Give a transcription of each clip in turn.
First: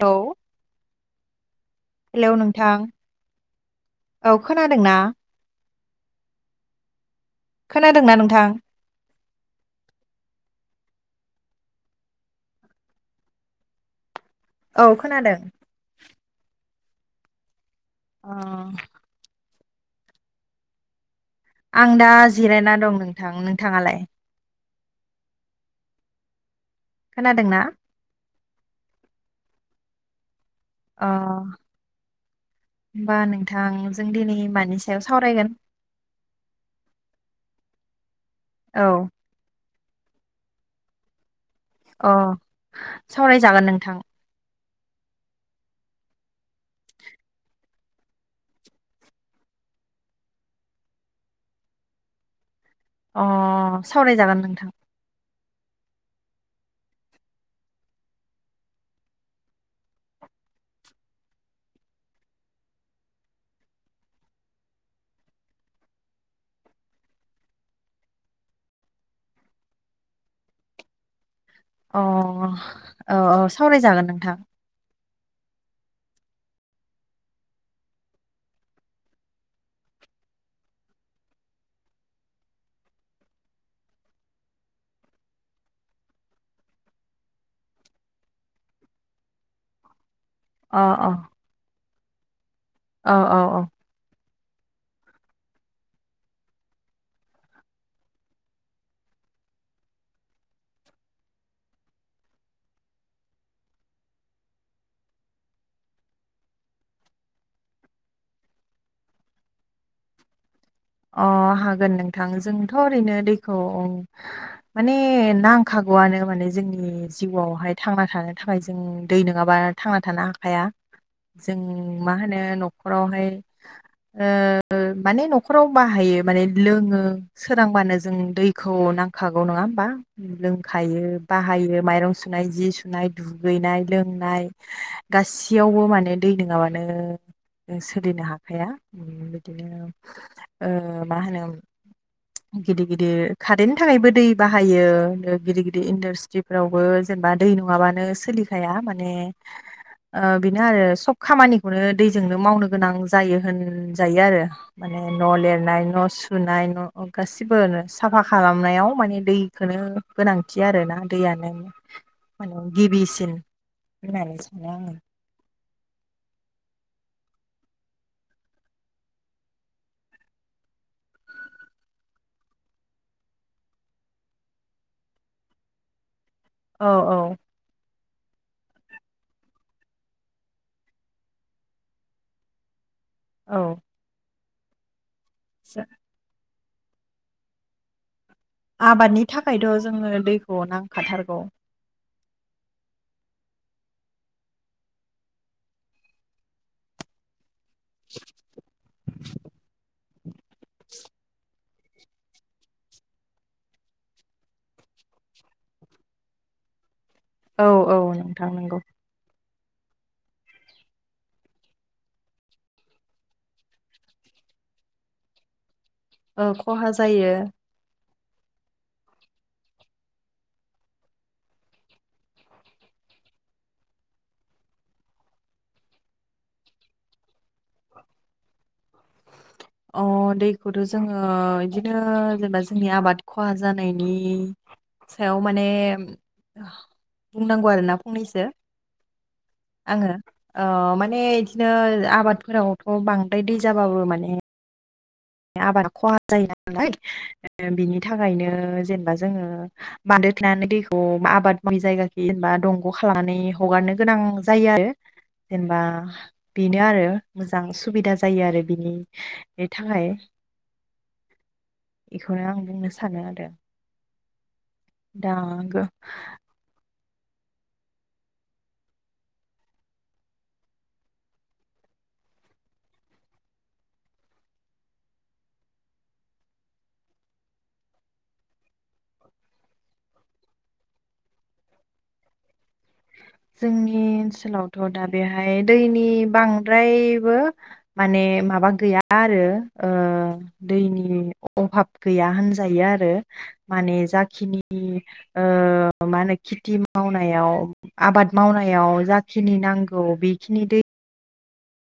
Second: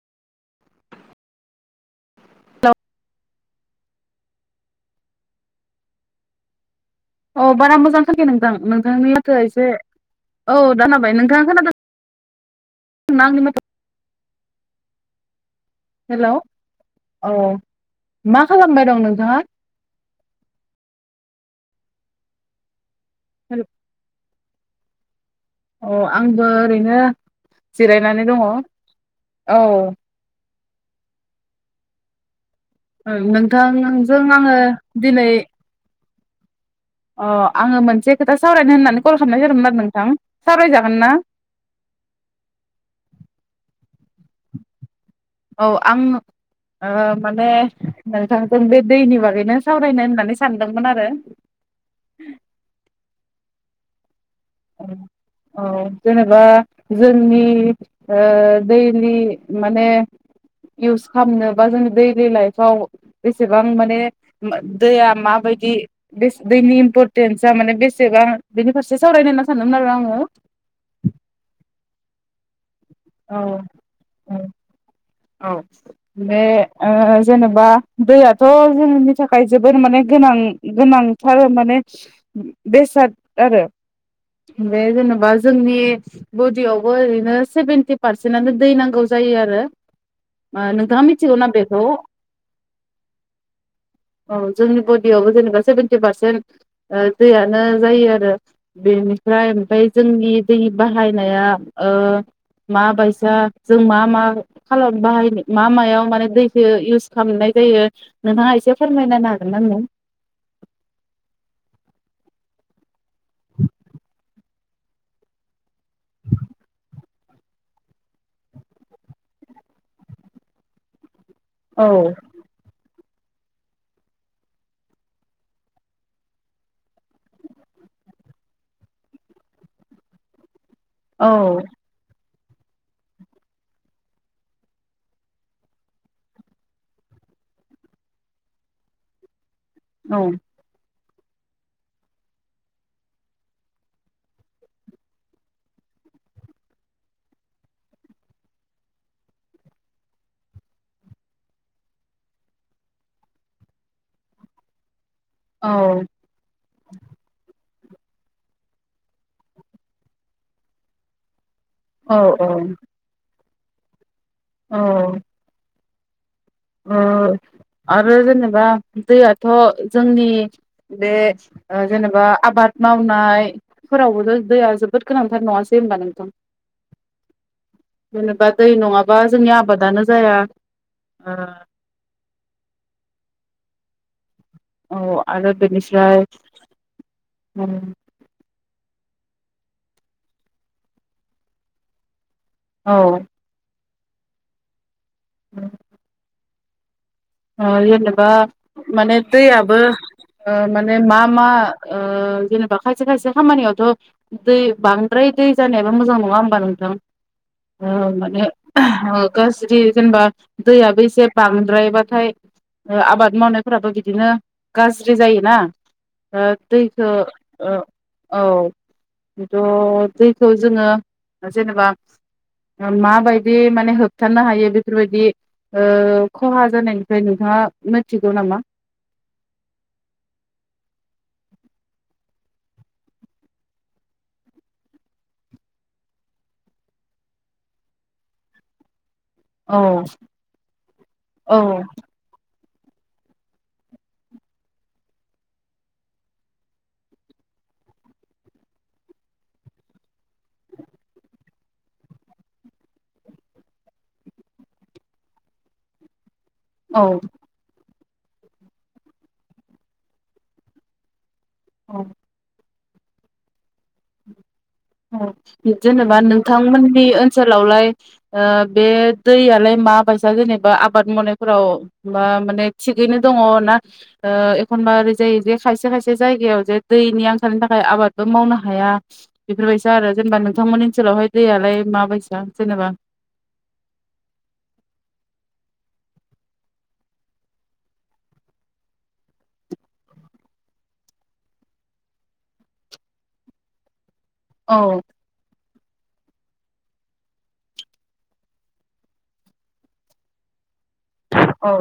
हेल hello नोंथां औ खोनादोंना? औ बारा मोजां खोनायाखै नोंथां नोंथांनि माथो एसे औ दानाबाय नोंथाङा खोनादो ना आंनि माथो औ खोनादों। हेल' अ। अ मा खालामबाय दं नोंथांआ? आं दा जिरायना दं नों थां नोंथाङालाय? अ आंबो ओरैनो खोनादोंना जिरायनानै दङ। औ। अ। होनबा नोंथांजों दिनै आङो मानि सायाव दिनै सावरायगोन? अ आङो मोनसे खोथा सावरायनाय होननानै औ कल खालामनाय जादोंमोन आरो नों थां सावराय जागोन ना? अ सावरायजागोन नोंथां। औ आं ओ माने नोंथांखौ बे दैनि बागैनो सावरायनो होननानै सानदोंमोन आरो। अ सावरायजागोन नों नोंथां। औ जेनेबा जोंनि दैलि माने इउस खालामनो बा अ अ जेनेबा जोंनि ओ दैलि माने इउस खामनोबा जोङो दैलि लाइफआव बेसेबां माने दैया माबायदि बेस दैनि इम्परटेन्सा माने बेसेबां बेनि फारसे सावरायनोहोनना सानदोंमोन आरो आङो। अ। औ औ सावरायजागोन नोंथां। औ बे ओ जेनेबा दैयाथ' जोंनि थाखाय जोबोद माने गोनां गोनांथार माने बेसाद आरो। बे जेनेबा जोंनि बडियावबो ओरैनो सेभेन्टि पारसेन्टनो दै नांगौ जायो आरो। मा अ नोंथाङा मिथिगौना बेखौ? अ औ औ। औ जोंनि बडियावबो जेनेबा सेभेेनटि पारसेन्ट ओ दैयानो जायो आरो। बेनिफ्राय ओमफ्राय जोंनि दै बाहायनाया ओ माबायसा जों मा मा खालाम बाहायनो मा मायाव माने दैखो इउस खालामनाय जायो नोंथाङा एसे फोरमायनाहोनो हागोन ना नों? अ हागोन नोंथां जोंथ' ओरैनो दैखौ माने नां खागौआनो माने जोंनि जिउआवहाय थांना थानो थाखाय जों दै नोङाबा थांना थानो हाखाया। जों मा होनो न'ख खरावहाय ओ माने न' खराव बाहायो माने लोङो सोरांबानो जों दैखौ नांखागौ नङा होमबा लों खायो औ बाहायो माइरं सु सुनाय जि सुनाय दुगैनाय लोंनाय गासैयावबो माने दै नोङाबानो सोलिनो हाखाया। ओम बिदिनो औ ओ मा होनो गिदिर गिदिर खारेननि थाखायबो दै बाहायो गिदिर गिदिर इन्डासट्रिफोरावबो जेनेबा दै नङाबानो सोलिखाया माने ओ बेनो आरो सब खामानिखौनो दैजोंनो मावनो गोनां जायो होनजायो आरो। न' लिरनाय न' सुनाय न' गासिबोनो आरो साफा खालामनायाव माने दैखोनो गोनांथि आरोना दैयानो। औ माने गिबिसिन होननानै सानो आङो औ ओ आरो जेनेबा दैयाथ' जोंनि बे जेनेबा आबाद मावनायफोरावबोथ' दैया जोबोद गोनांथार नङासै होनबा नोंथां। औ औ जेनेबा दै नङाबा जोंनि आबादानो जाया। ओ औ औ आरो बेनिफ्राइ उम आबादनि थाखायथ जोंनो दैखौ नांखाथारगौ। औ उम। ओह जेनेबा माने दैयाबो माने मा मा? ओह जेनेबा खायसे खायसे खामानियावथ दै बांद्राय दै जानायाबो मोजां नङा होमबा नोंथां। औ औ ओह माने नोंथां नंगौ ओ गाज्रि जेनेबा दैयाबो एसे बांद्रायबा नाथाय आबाद मावनायफोराबो बिदिनो गाज्रि जायोना। ओ खहा दैखौ जायो ओ औ बेथ दैखौ जोङो जेनेबा माबायदि माने होबथानो हायो बेफोरबायदि ओह खहा जानाय फ्राय नोंथाङा मिथिगौ नामा? अ दैखौथ जोङो बिदिनो जेनेबा जोंनि आबाद खहा जानायनि सायाव माने बुंनांगौ आरोना फंनैसो। औ आङो ओह माने बिदिनो औ आबादफोराव थ बांद्राय दै जाबाबो माने आबादा खहा जायो नालाय बिनि थाखायनो जेनेबा जोङो बान्दो थेनानै दैखौ आबाद मावि जायगाखै जेनेबा दंग खालामनानै हगारनो गोनां जायो आरो जेनेबा बेनो आरो औ मोजां सु सुबिदा जायो आरो बिनि थाखाय। बेखौनो आं बुंनो सान सानो आरो। दा जेनेबा नोंथांमोन नि ओनसोलावलाय ओ बे दैयालाय मा बायसा जेनेबा आबाद मावनायफोराव मा-माने थिगैनो दङ ना ओ एखनबा ओरै जायो जे खायसे खायसे जायगायाव जे दैनि आंखालनि थाखाय आबादबो मावनो हाया। बेफोर बायसा आरो जेनेबा नोंथांमोननि ओनसोलावहाय दैयालाय माबायसा? जेनेबा जोंनि ओनसोलावथ दा बेहाय दैनि नि बांद्रायबो माने माबा गैया आरो ओ दैनि अबाब गैया होनजायो आरो माने जाग खिनिनि औ ओह मा होनो खेथि मावनायाव आबाद मावनायाव जाखिनि नांगौ बेखिनि दै औ।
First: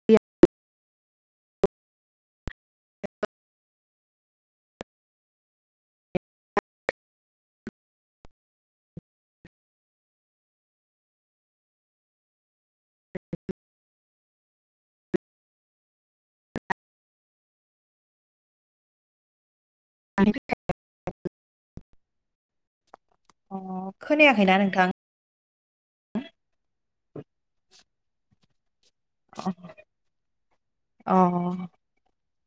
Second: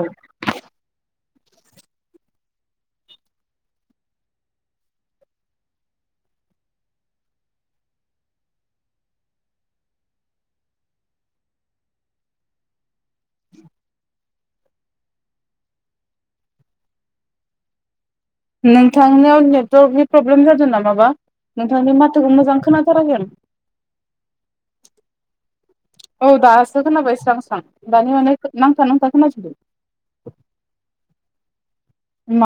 नोंथांनियाव नेट नेटवर्कनि प्रब्लेम जादों नामाबा नों मानो माथोखौ मोजां खोनाद अ खोनायाखैना नोंथां? औ द आसखौनाबाय। स स दानि मान नां नांथा नांथा खोनाजोबो अ [inaudible]